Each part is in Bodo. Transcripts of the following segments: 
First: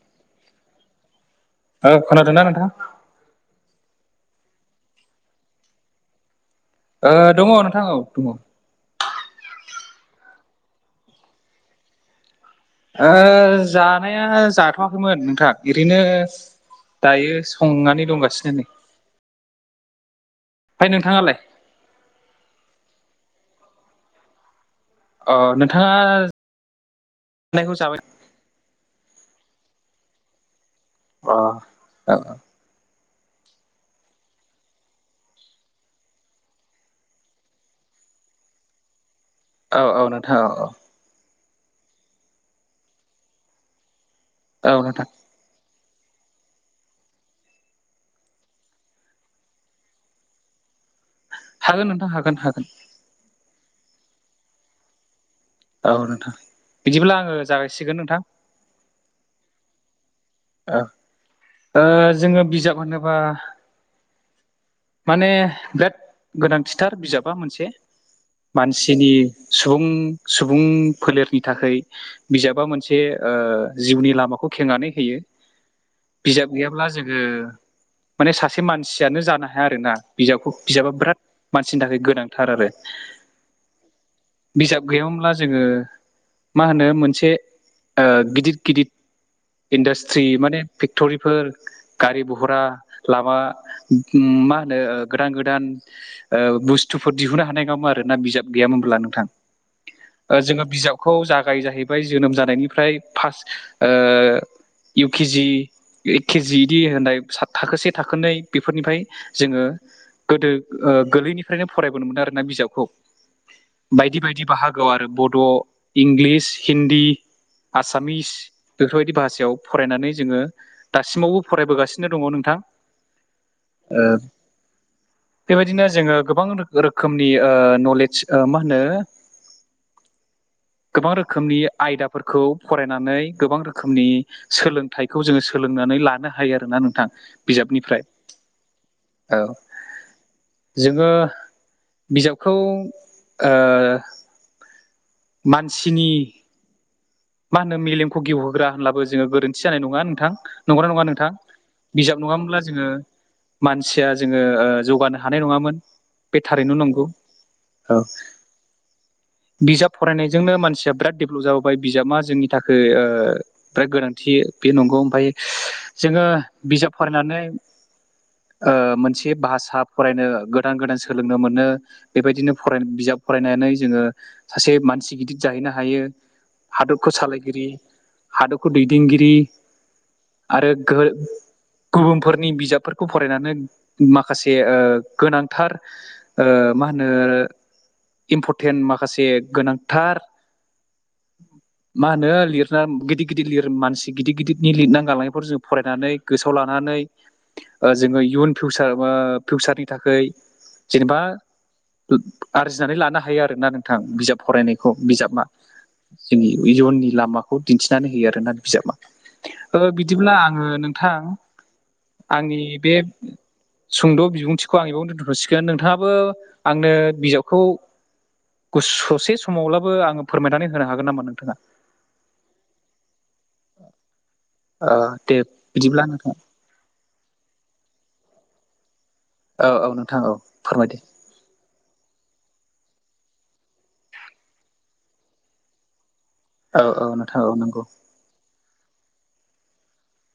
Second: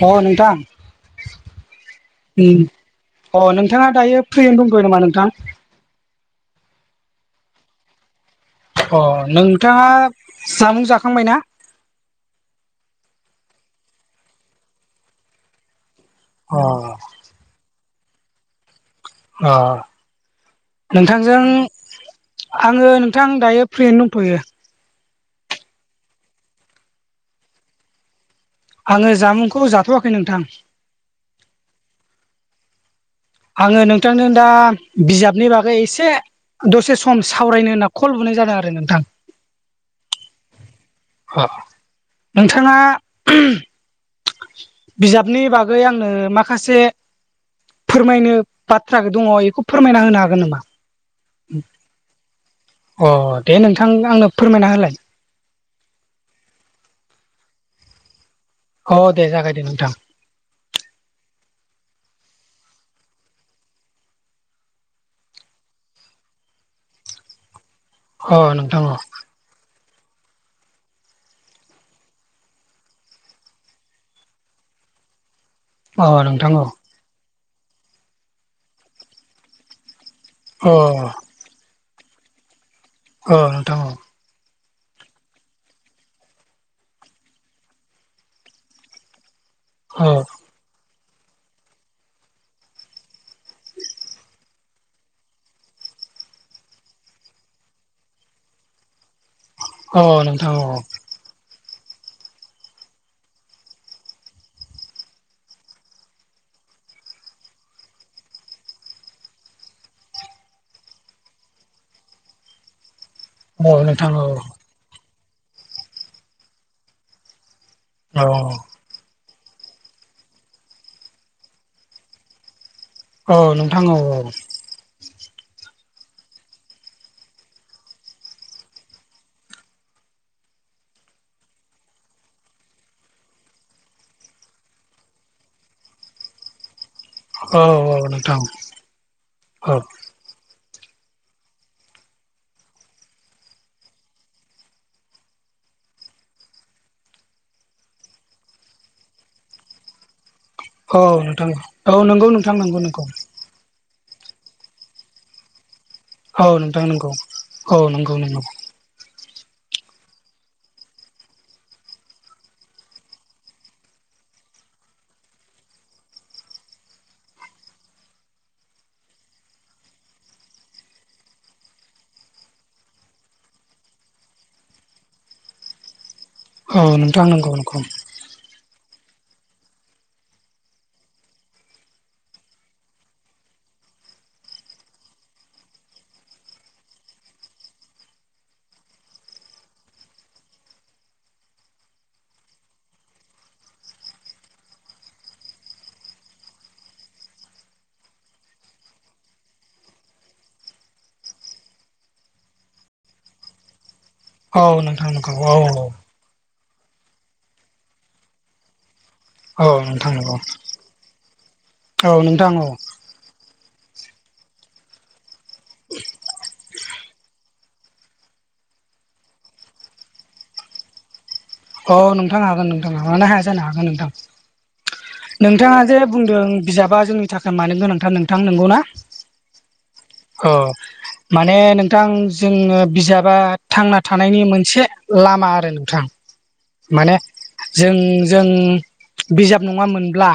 हेल' अ नोंथां। औ खोनादों ना उम नोंथां? अ नोंथाङा दायो फ्रियैनो दंथयो नामा नोंथां? ओ दङ नोंथां औ दङ। अ नोंथाङा जामुं जाखांबाय ना? ओ जानाया जाथ'वाखैमोन नोंथां ओरैनो अ दायो संनानै दंगासिनो नै अ ओमफ्राय नोंथाङालाय नोंथांजों आङो नोंथां दायो फ्रियैनो दंथ'यो अ नोंथाङा नायखौ जाबाय आङो जामुंखौ जाथ'वाखै नोंथां। अ औ। आङो नोंथांनो दा बिजाबनि बागै एसे दसे सम सावरायनो होनना कल बुय जादों आरो नोंथां। औ औ नोंथाङ औ औ। नोंथाङा औ नोंथां बिजाब नि बागै आंनो माखासे फोरमायनो बाथ्राखौ दङ बेखौ फोरमायना होनो हागोन नामा? हागोन नोंथां हागोन हागोन। अ दे नोंथां आंनो फोरमायना होलाय औ नोंथां बिदिब्ला आङो जागायसिगोन नोंथां। अ दे जागाय दे नोंथां। ओ जोङो बिजाब होनोबा माने बिराद गोनांथिथार बिजाबा मोनसे अ नोंथां मानसिनि सुबुं सुबुं फोलेरनि थाखाय बिजाबा मोनसे ओ जिउनि लामाखौ खेंनानै होयो। अ बिजाब नोंथां अ गैयाब्ला जोङो माने सासे मानसियानो जानो हाया आरोना। बिजाबखौ अ बिजाबा बिराद मानसिनि थाखाय गोनांथार आरो। अ नोंथां अ बिजाब गैयामोनब्ला जोङो मा होनो मोनसे ओ गिदिर गिदिर अ इन्डास्ट्रि माने फेक्ट'रिफोर गारि बहरा लामा मा होनो गोदान गोदान ओ बुस्थुफोर दिहुननो हानाय नङामोन आरो ना बिजाब गैयामोनब्ला नोंथां। अ नोंथां अ जोङो बिजाबखौ जागाय जाहैबाय जोनोम जानायनिफ्राय फार्स्ट इउखि जि एक केजि बिदि होननाय सा थाखोसे थाखोनै बेफोरनिफ्राय जोङो गोदो गोरलैनिफ्रायनो फरायबोनो मोनो आरोना बिजाबखौ। औ नोंथां बायदि औ बायदि बाहागोआव आरो बड' इंलिस हिन्दी औ आसामिस बेफोरबायदि भाषायाव फरायनानै जोङो दासिमावबो फरायबोगासिनो दङ नोंथां। औ नोंथां औ ओ औ। बेबायदिनो जोङो गोबां रोखोमनि ओ नलेज मा होनो गोबां रोखोमनि आयदाफोरखौ फरायनानै गोबां रोखोमनि सोलोंथाइखौ जोङो सोलोंनानै लानो हायो आरोना नोंथां। औ औ बिजाबनिफ्राय नोंथां औ। जोङो बिजाबखौ ओ मानसिनि मा होनो मेलेमखौ गिवहोग्रा होनब्लाबो जोङो गोरोन्थि जानाय नङा नोंथां नंग'ना औ नङा नोंथां? औ बिजाब नंगौ नोंथां नङामोनब्ला नंगौ जोङो नंगौ मानसिया जोङो ओ जौगानो हानाय नङामोन। बे औ थारैनो नोंथां नंगौ औ। नंगौ नंगौ बिजाब फरायनायजोंनो मानसिया बिराद डेभलप जाबोबाय बिजाबा जोंनि थाखाय फ्राय गोनांथि बे नंगौ ओमफाय जोङो बिजाब फरायनानै मोनसे भाषा फरायनो गोदान गोदान सोलोंनो मोनो। बेबायदिनो फराय बिजाब फरायनानै जोङो सासे मानसि गिदिर जाहैनो हायो। औ हादरखौ नोंथां नंगौ सालायगिरि नंगौ हादरखौ दैदेनगिरि आरो गो गुबुनफोरनि बिजाबफोरखौ फरायनानै माखासे ओ गोनांथार ओ मा होनो इम्परटेन्ट माखासे गोनांथार [inaudible] मा होनो लिरना गिदिर गिदिर लिर मानसि गिदिर गिदिरनि लिरना गालांनायफोर जों फरायनानै गोसोआव लानानै जोङो इयुन फिसार फिउसारनि थाखाय जेनेबा आरजिनानै लानो हायो आरोना नोंथां बिजाब औ फरायनायखौ नोंथां नंगौ बिजाबा औ जोंनि इयुननि लामाखौ दिन्थिनानै होयो आरोना औ बिजाबा। नोंथां नंगौ बिदिब्ला आङो नोंथां औ नोंथां आंनि औ बे सुंद' बिबुंथिखौ आं बेबावनो दोनथ' थ'सिगोन नोंथाङाबो आंनो बिजाबखौ गु ससे समावब्लाबो आङो फोरमायनानै होनो हागोन नामा नोंथाङा? औ नोंथां हागोन नोंथां मानो हाया जानो हागोन नोंथां। दे नोंथाङा जे बिदिब्ला नोंथां बुंदों बिजाबा जोंनि थाखाय मानो गोनांथार नोंथां नंगौना। औ औ नोंथां औ फोरमायदो। माने नोंथां जोंनो बिजाबा थांना थानायनि मोनसे लामा आरो नोंथां। औ औ माने नोंथां औ नंगौ जों जों बिजाब नङामोनब्ला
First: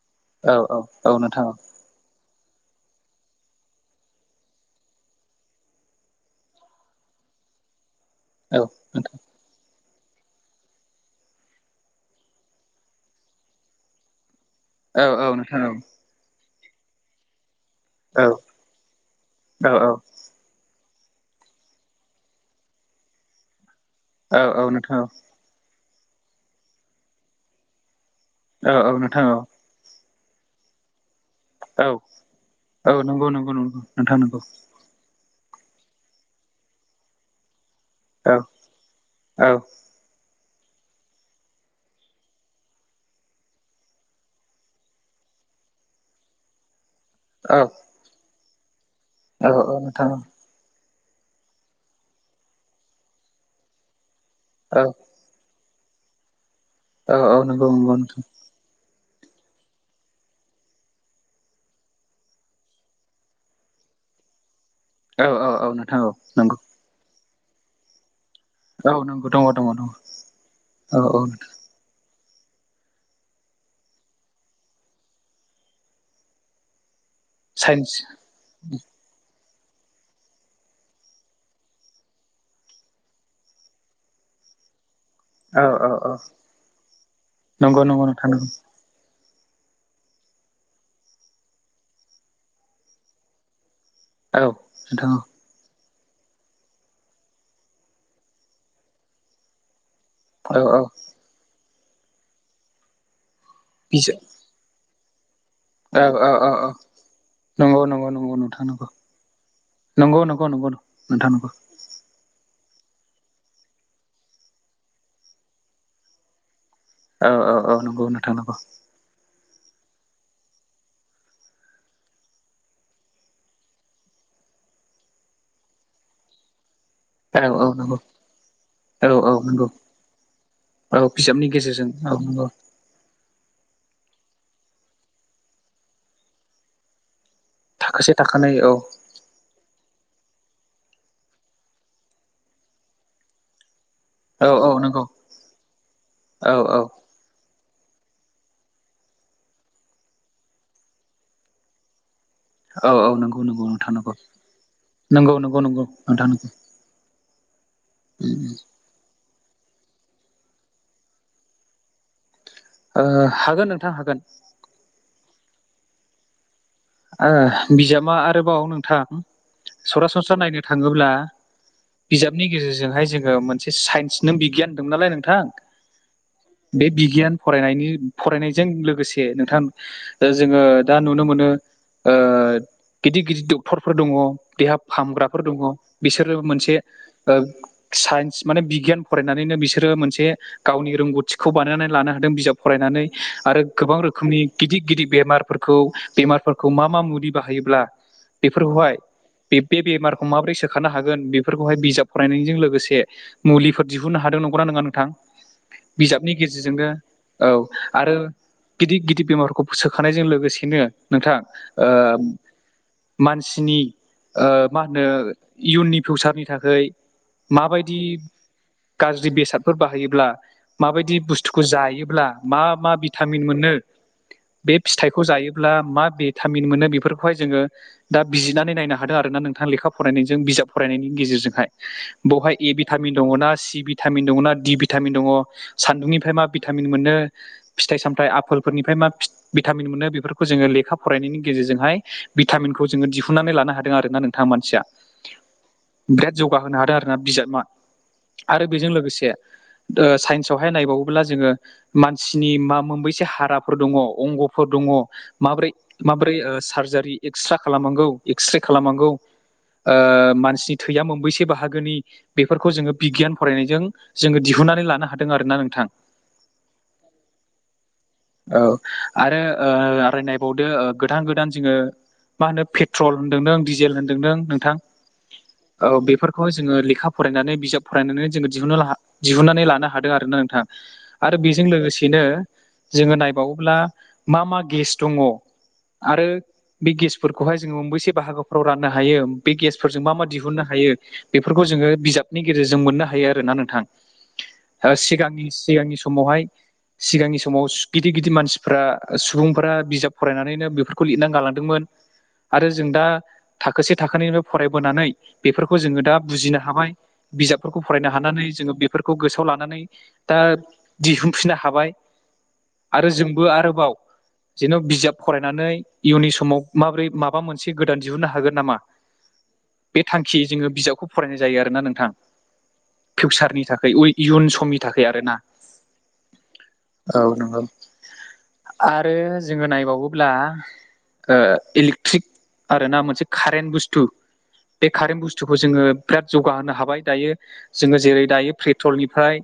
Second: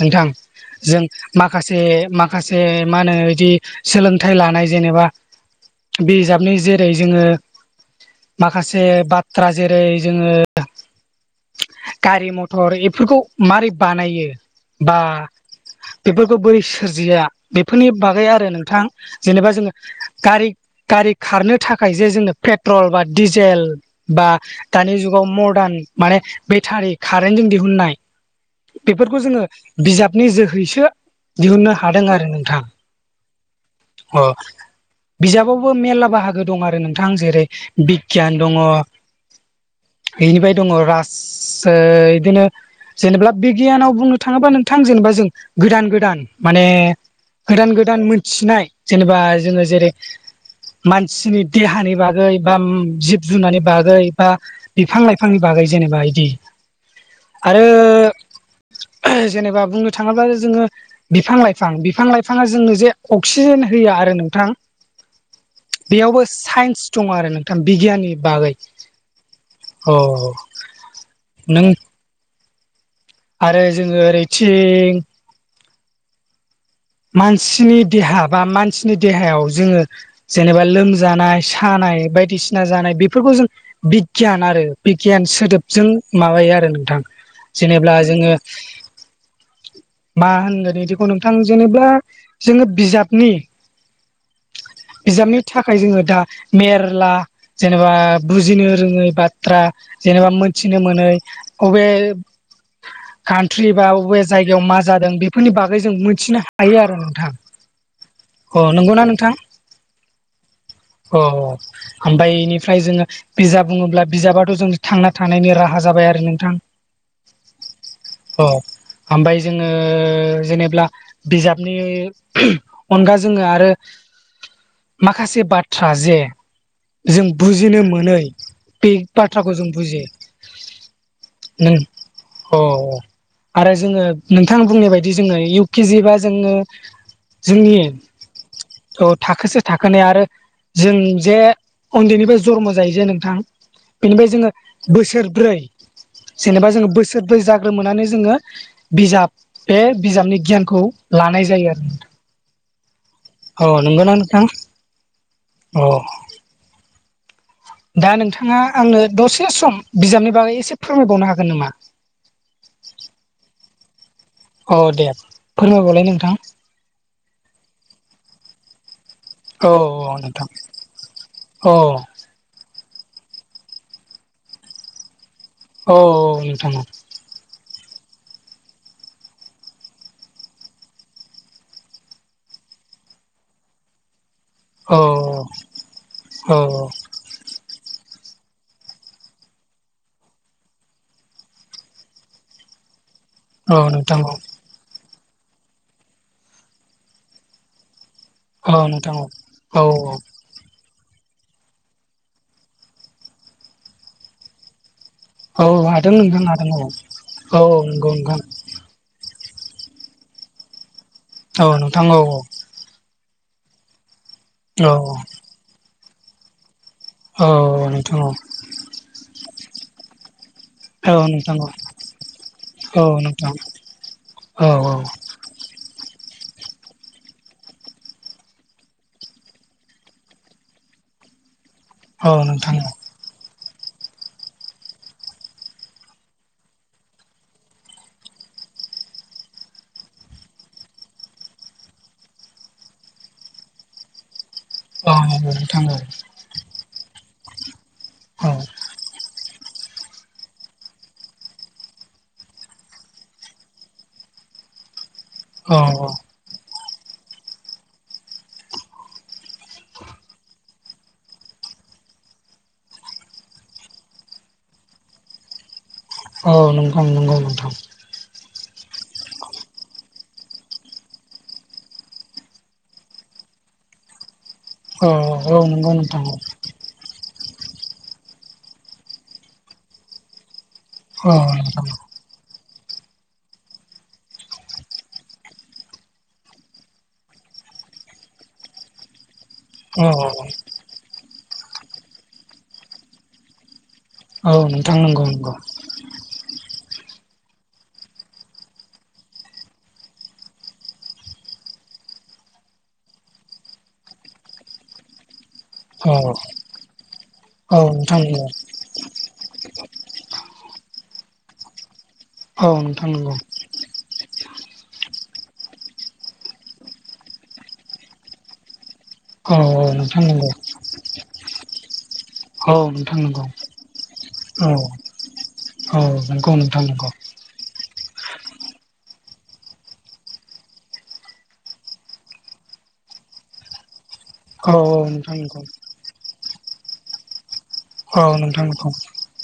नोंथां औ औ जों औ नोंथां माखासे ‌ जे माखासे मा होनो बिदि सोलोंथाइ लानाय जेनेबा बे बिजाबनि जेरै जोङो औ औ माखासे नोंथां बाथ्रा जेरै जोङो गारि मथर बेफोरखौ मारै बानायो बा औ औ नोंथां बेफोरखौ बै सोरजिया बेफोरनि औ बागै आरो नोंथां जेनेबा जोङो औ गारि- गारि खारनो थाखाय जे जोंनो पेट्रल बा डिजेल बा औ औ दानि नोंथां जुगाव मदार्न माने बेटारि कारेन्टजों दिहुननाय औ औ बेफोरखौ नोंथां जोङो बिजाबनि जोहैसो दिहुननो औ औ हादों आरो नोंथां। औ नंगौ नंगौ नंगौ नोंथां नंगौ बिजाबावबो मेर्ला बाहागो दं आरो नोंथां जेरै बिगियान औ दङ, औ बेनिफ्राय दङ राज बिदिनो जेनेबा बिगियानाव बुंनो थाङोबा नोंथां जेनेबा जों गोदान गोदान माने औ गोदान गोदान मोनथिनाय जेनेबा औ जोङो औ जेरै नोंथां मानसिनि देहानि बागै बा जिब जुनारनि बागै बा औ बिफां लाइफां फांनि बागै जेनेबा बिदि औ औ आरो नंगौ नंगौ नोंथां जेनेबा बुंनो थाङोब्ला जोङो बिफां लाइफां बिफां लाइफाङा जोंनो जे अक्सिजेन होयो आरो नोंथां। औ औ औ नोंथां औ बेयावबो नंगौ साइन्स दङ आरो नोंथां बिगियाननि बागै औ नंगौ दङ दङ दङ औ औ औ। नों आरो जोङो ओरै थिं मानसिनि साइन्स देहा बा मानसिनि देहायाव जोङो जेनेबा लोमजानाय सानाय बायदिसिना जानाय बेफोरखौ जों बिगियान आरो बिगियान औ सोदोबजों औ औ माबायो आरो नोंथां नंगौ जेनेा नंगौ नोंथां जोङो नंगौ मा होनगोन इदिखौ नोंथां जेनेब्ला जोङो बिजाबनि औ नोथां औ बिजाबनि थाखाय जोङो दा मेरला जेनेबा बुजिनो रोङै बाता् जेनेबा औ औ मिथिनो औ मोनै अबे कान्ट्रि बा अबे बिजाब जायग बेयाव मा जादों बिफोरनि बागै जों औ मिथिनो औ औ औ हायो आरो नोंथां नंगौ नंगौ नंगौ अ नोंथां नंगौ नंगौना नोंथां? नंगौ नंगौ नंगौ नोंथां नंगौ। ओमबाय इनिफ्राय जोङो। बिजाब बुङोब्ला बिजाबाथ' जोंनि थांना थानायनि राहा जाबाय आरो नोंथां। औ औ औ नोंगौ नोंथां नोंगौ। ओमबाय जोङो जेनेब्ला बिजाबनि [unintelligible] अनगा जोङो आरो। माखासे बाथ्रा जे जों औ औ बुजिनो नंगौ मोनै बे औ औ बाथ्राखौ नंगौ जों बुजियो। औ बिजाबनि नों गेजेरजों औ नोंगौ अ आरो जोङो नोंथां बुंनाय बायदि जोङो इउ के जि बा जोङो। जोंनि थाखोसे थाखानाय औ अत थाखोसे थाखोनै आरो जों जे उन्दैनिफ्राय जन्म जायो जे नोंथां बेनिफ्राय जोङो औ औ नंगौ बोसोरब्रै औ जेनेबा औ जोङो बोसोर सोरबै् जाग्रो मोनानै जोङो बिजाब बे बिजाबनि गियान खौ लानाय जायो आरो औ औ नंगौ नंगौ औ नोंथौ नंगौना नंगौ नोंथां नंगौ अ नंगौ नोंथां। दा नोंथाङा आंनो दसे सम बिजाबनि बागै एसे फोरमायबावनो हागोन नामा? ओ हागोन नोंथां हागोन अ दे फोरमायबावलाय नोंथां। ओ बिजाबा आरोबाव नोंथां। औ औ सरासनस्रा नोंथां नायनो थाङोब्ला औ बिजाब बेनि गेजेरजोंहाय जोङो मोनसे साइन्स नों बिगियान होनदों नालाय नोंथां। औ नोंथां औ बे बिगियान। फरायनायनि फरायनायजों लोगोसे नोंथां ओ जोङो दा नुनो मोनो। ओ गिदिर गिदिर डक्टरफोर दङ। देहा औ फामग्राफोर दङ बिसोरो औ मोनसे। ओ साइन्स माने बिगियान फरायनानैनो बिसोरो मोनसे गावनि रोंगौथिखौ बानायनानै लानो हादों बिजाब फरायनानै। आरो औ गोबां नोंथां रोखोमनि गिदिर गिदिर बेमारफोरखौ बेमारफोरखौ मा मा मुलि बाहायोब्ला औ बिफोरखौहाय नोंथां औ बे औ बेमारखौ माबोरै सो ओखारनो हागोन बेफोरखौहाय बिजाब फरायनायजों लोगोसे मुलिफोर दिहुननो हादों नंगौना नङा नोंथां? औ हादों बिजाबनि नोंथां हादों औ गेजेरजोंनो औ आरो गिदिद गिदिद बेमारफोरखौ सोखानायजों लोगोसेनो नोंथां औ ओ नोंथां औ मानसिनि ओ मा औ होनो इयुननि फिउचारनि थाखै। औ माबायदि नोंथां औ गाज्रि बेसादफोर बाहायोब्ला औ माबायदि नोंथां बुस्थुखौ जायोब्ला मा मा औ बिथामिन नोंथां मोनो औ बे फिथाइखौ जायो। ब्ला मा बेथामिन मोनो बेफोरखौहाय जोङो। दा बिजिरनानै नायनो हादों आरो ना नोंथां लेखा फरायनायजों बिजाब फरायनायनि गेजेरजोंहाय औ बहाय ए नोंथां भिटामिन दङ ना सि भिटामिन दङ ना डि भिटामिन दङ सान्दुंनिफ्राय मा भिटामिन मोनो। फिथाइ सामथाय आफोलफोरनिफ्राय मा फित भिटामिन मोनो बेफोरखौ जोङो लेखा फरायनायनि गेजेरजोंहाय बिथामिनखौ जोङो दिहुननानै लानो हादों आरो ना नोंथां मानसिया औ नोंथां औ। बिराद जौगाहोनो हादों आरोना बिजाबा आरो बेजों लोगोसे ओ साइन्सआवहाय नायबावोब्ला जोङो। मानसिनि मा मोनबैसे हाराफोर दङ अंगफोर दङ माबोरै औ मै सार्जारि एक्सरे खालामनांगौ एक्स्रे खालामनांगौ ओ मानसिनि थैया मोनबैसे बाहागोनि बेफोरखौ जोङो बिगियान फरायनायजों जोङो दिहुनन्नानै लानो हादों आरोना नोंथां औ नंगौ नंगौ नोंथां औ आरो आरराय नायबावदो गोदान गोदान जोङो मा होनो पेट्रल होन्दों नों दिडिजेल होन्दों नों नोंथां औ औ नंगौ नोंथां औ बेफोरखौहाय जोङो लेखा फरायनानै बिजाब फरायनानै जोङो दिहुननो दिहुननानै लानो हादों आर ना नोंथां आरो औ बेजों नोंथां लोगोसेनो जोङो नायबावोब्ला मा मा गेस दङ आरो बे गेसफोरखौहाय जोङो मोनबेसे बाहागोफ्राव राननो हायो बे गेसफोरजों औ मा मा दिहुननो हायो बेफोरखौ जोङो बिजाबनि गेजेरजों मोननो हायो आरोना नोंथां औ नोंथां नंगौ सिगांनि नंगौ सिगांनि समावहाय सिगांनि समाव गिदिर गिदिर मानसिफोरा सुबुंफोरा बिजाब फरायनानैनो फोरखौ लिरनानै गालांदोंमोन आरो जों दा थाखोसे थाखोनिफ्राय फरायबोनानै बेफोरखौ जोङो औ दा बुजिनो हाबाय औ बिजाबफोरखौ फरायनो नोंथां नंगौ हानानै जोङो बे बेफोरखौ गोसोआव लानानै दा दिहुनफिननो हाबाय औ आरो नोंथां नंगौ जोंबो आरोबाव जेन' बिजाब फरायनानै इयुननि समाव माबोरै माबा मोनसे गोदान दिहुननो हागोन नामा औ औ बे नोंथां थांखि नंगौ जोङो बिजाबखौ फरायनाय जायो आरोोना नोंथां औ नंगौ फिउचारनि थाखाय इयुन समनि थाखाय औ आर ना औ नंगौ नोंथां नंगौ आरो जोङो नायबावोब्ला इलेक्ट्रिक आर ना मोनसे कारेन्ट बुस्थु औ बे कारेन्ट नंगौ बुस्थुखौ जोङो बिराद जौगाहोनो हाबाय दायो जोङो जेरै दायो पेट्रलनिफ्राय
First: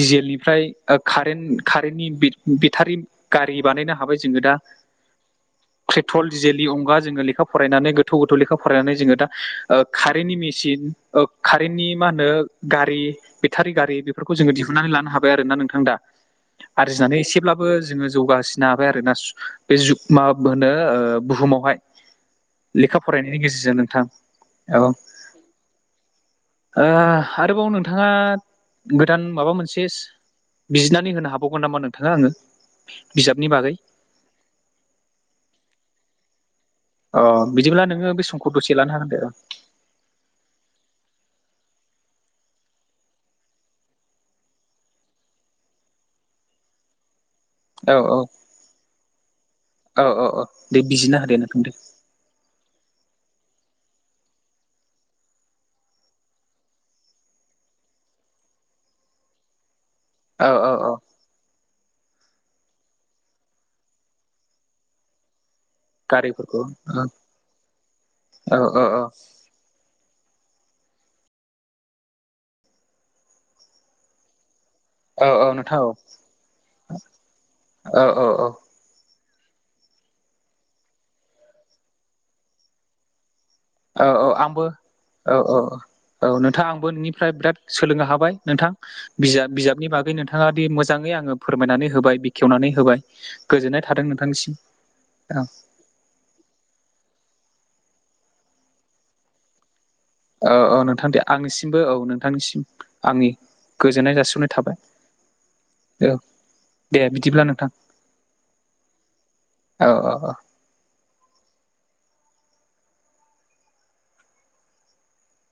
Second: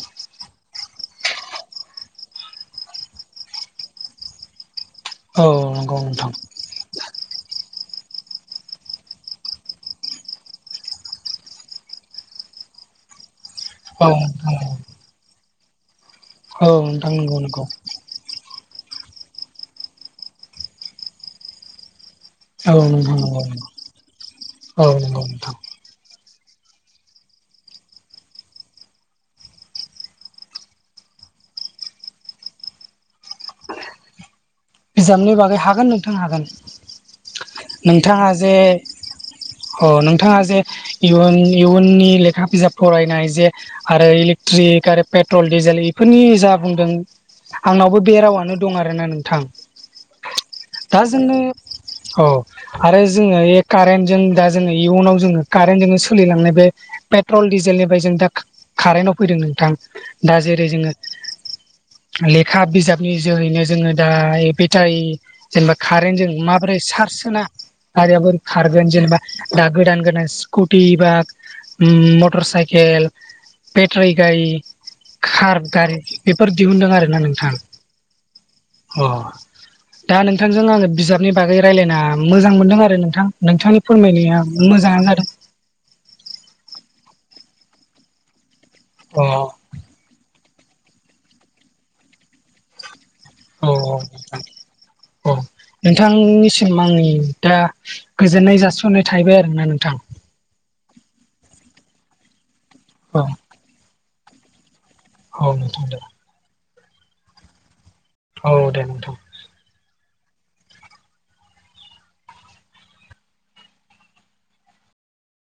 दिडिजेलनिफ्राय कारेन्ट कारेन्टनि बेटारि गारि बानायनो हाबाय जोङो दा औ पेट्रलडिजेल नि अंगा जोङो लेखा फरायनानै गोथौ गोथौ लेखा फरायनानै जोङो दा खारेनन्टनि मेसिन कारेन्टनि मा होनो गारि बेटारि गारि औ बेफोरखौ जोङो दिहुननानै लानो हाबाय आरो ना नोंथां दा औ नोंथां आरजिनानै नंगौ नंगौ एसेब्लाबो जोङो जौगासिनो नो हाबाय आरो ना बे माबा होनो बुहुमावहाय औ लेखा नोंथां नंगौ फरायनायनि गेजेरजों नोंथां औ [unintelligible] ओ आरोबाव नोंथाङा गोदान माबा मोनसे बिजिरनानै होनो हाबावगोन नामा नोंथाङा आङो बिजाबनि बागै बिजाबनि बागै हागोन नोंथां हागोन अ बिदिब्ला नोङो बे नोंथाङा समखौ जे दसे लानो हागोन दे अ नोंथाङा जे इयुन इयुननि लेखा बिजाब फरायनाय जे आरो इलेक्ट्रिक आरो पेट्रल डिजेल बेफोरनि जा बुंदों औ आंनावबो बे रावानो दं आरोना नोंथां औ औ औ दे दा बिजिना जोङो होदो नोंथां दे औ आरो जोङो बे कारेन्टजोंों दा जोङो इयुनाव जोङो कारेन्टजोंनो सोलिलांनाय बे पेट्रल डिजेलनिफ्राय जों दा कारेन्टआव फैदों नोंथां दा औ जेरै औ जोङो औ लेखा बिजाबनि जोहैनो जोङो दाबाय जाय जेनेबा कारेन्ट जों गारिफोरखौ माबोरै चार्ज सा गारिया बोरै औ औ खारगोन औ जेनेबा दा गोदान गोदान स्कुटि बाग मटर साइकेल पेट्रि गाय औ औ कार नोंथां औ गारि बेफोर दिहुनदों आरोना नोंथां औ औ औ अ। दा नोंथांजों आङो बिजाबनि बागै रायल्लायना मोजां मोन्दों आरो नोंथां नोंथां। औ औ फोरमायनाया आंबो मोजाङानो जादों। औ औ औ औ नोंथाङा आंबो निफ्राय बिराद सोलोंनो हाबाय नोंथां अ बिजाब बिजाब नि बागै नोंथाङा दि मोजाङै आङो फोरमायनानै होबाय बेखेवनानै होबाय। औ गोजोननाय थादों नोंथां नोंथांनिसिम औ ओं। नोंथांनिसिम आंनि दा गोजोननाय जासिहरनाय थाहैबाय आरो ना नोंथां। औ औ नोंथां दे आंनिसिमबो औ नोंथांनिसिम औ आंनि गोजोननाय जासिहरनाय थाबाय। औ [unintelligible] औ दे बिदिब्ला नोंथां। औ दे नोंथां। औ अ अ।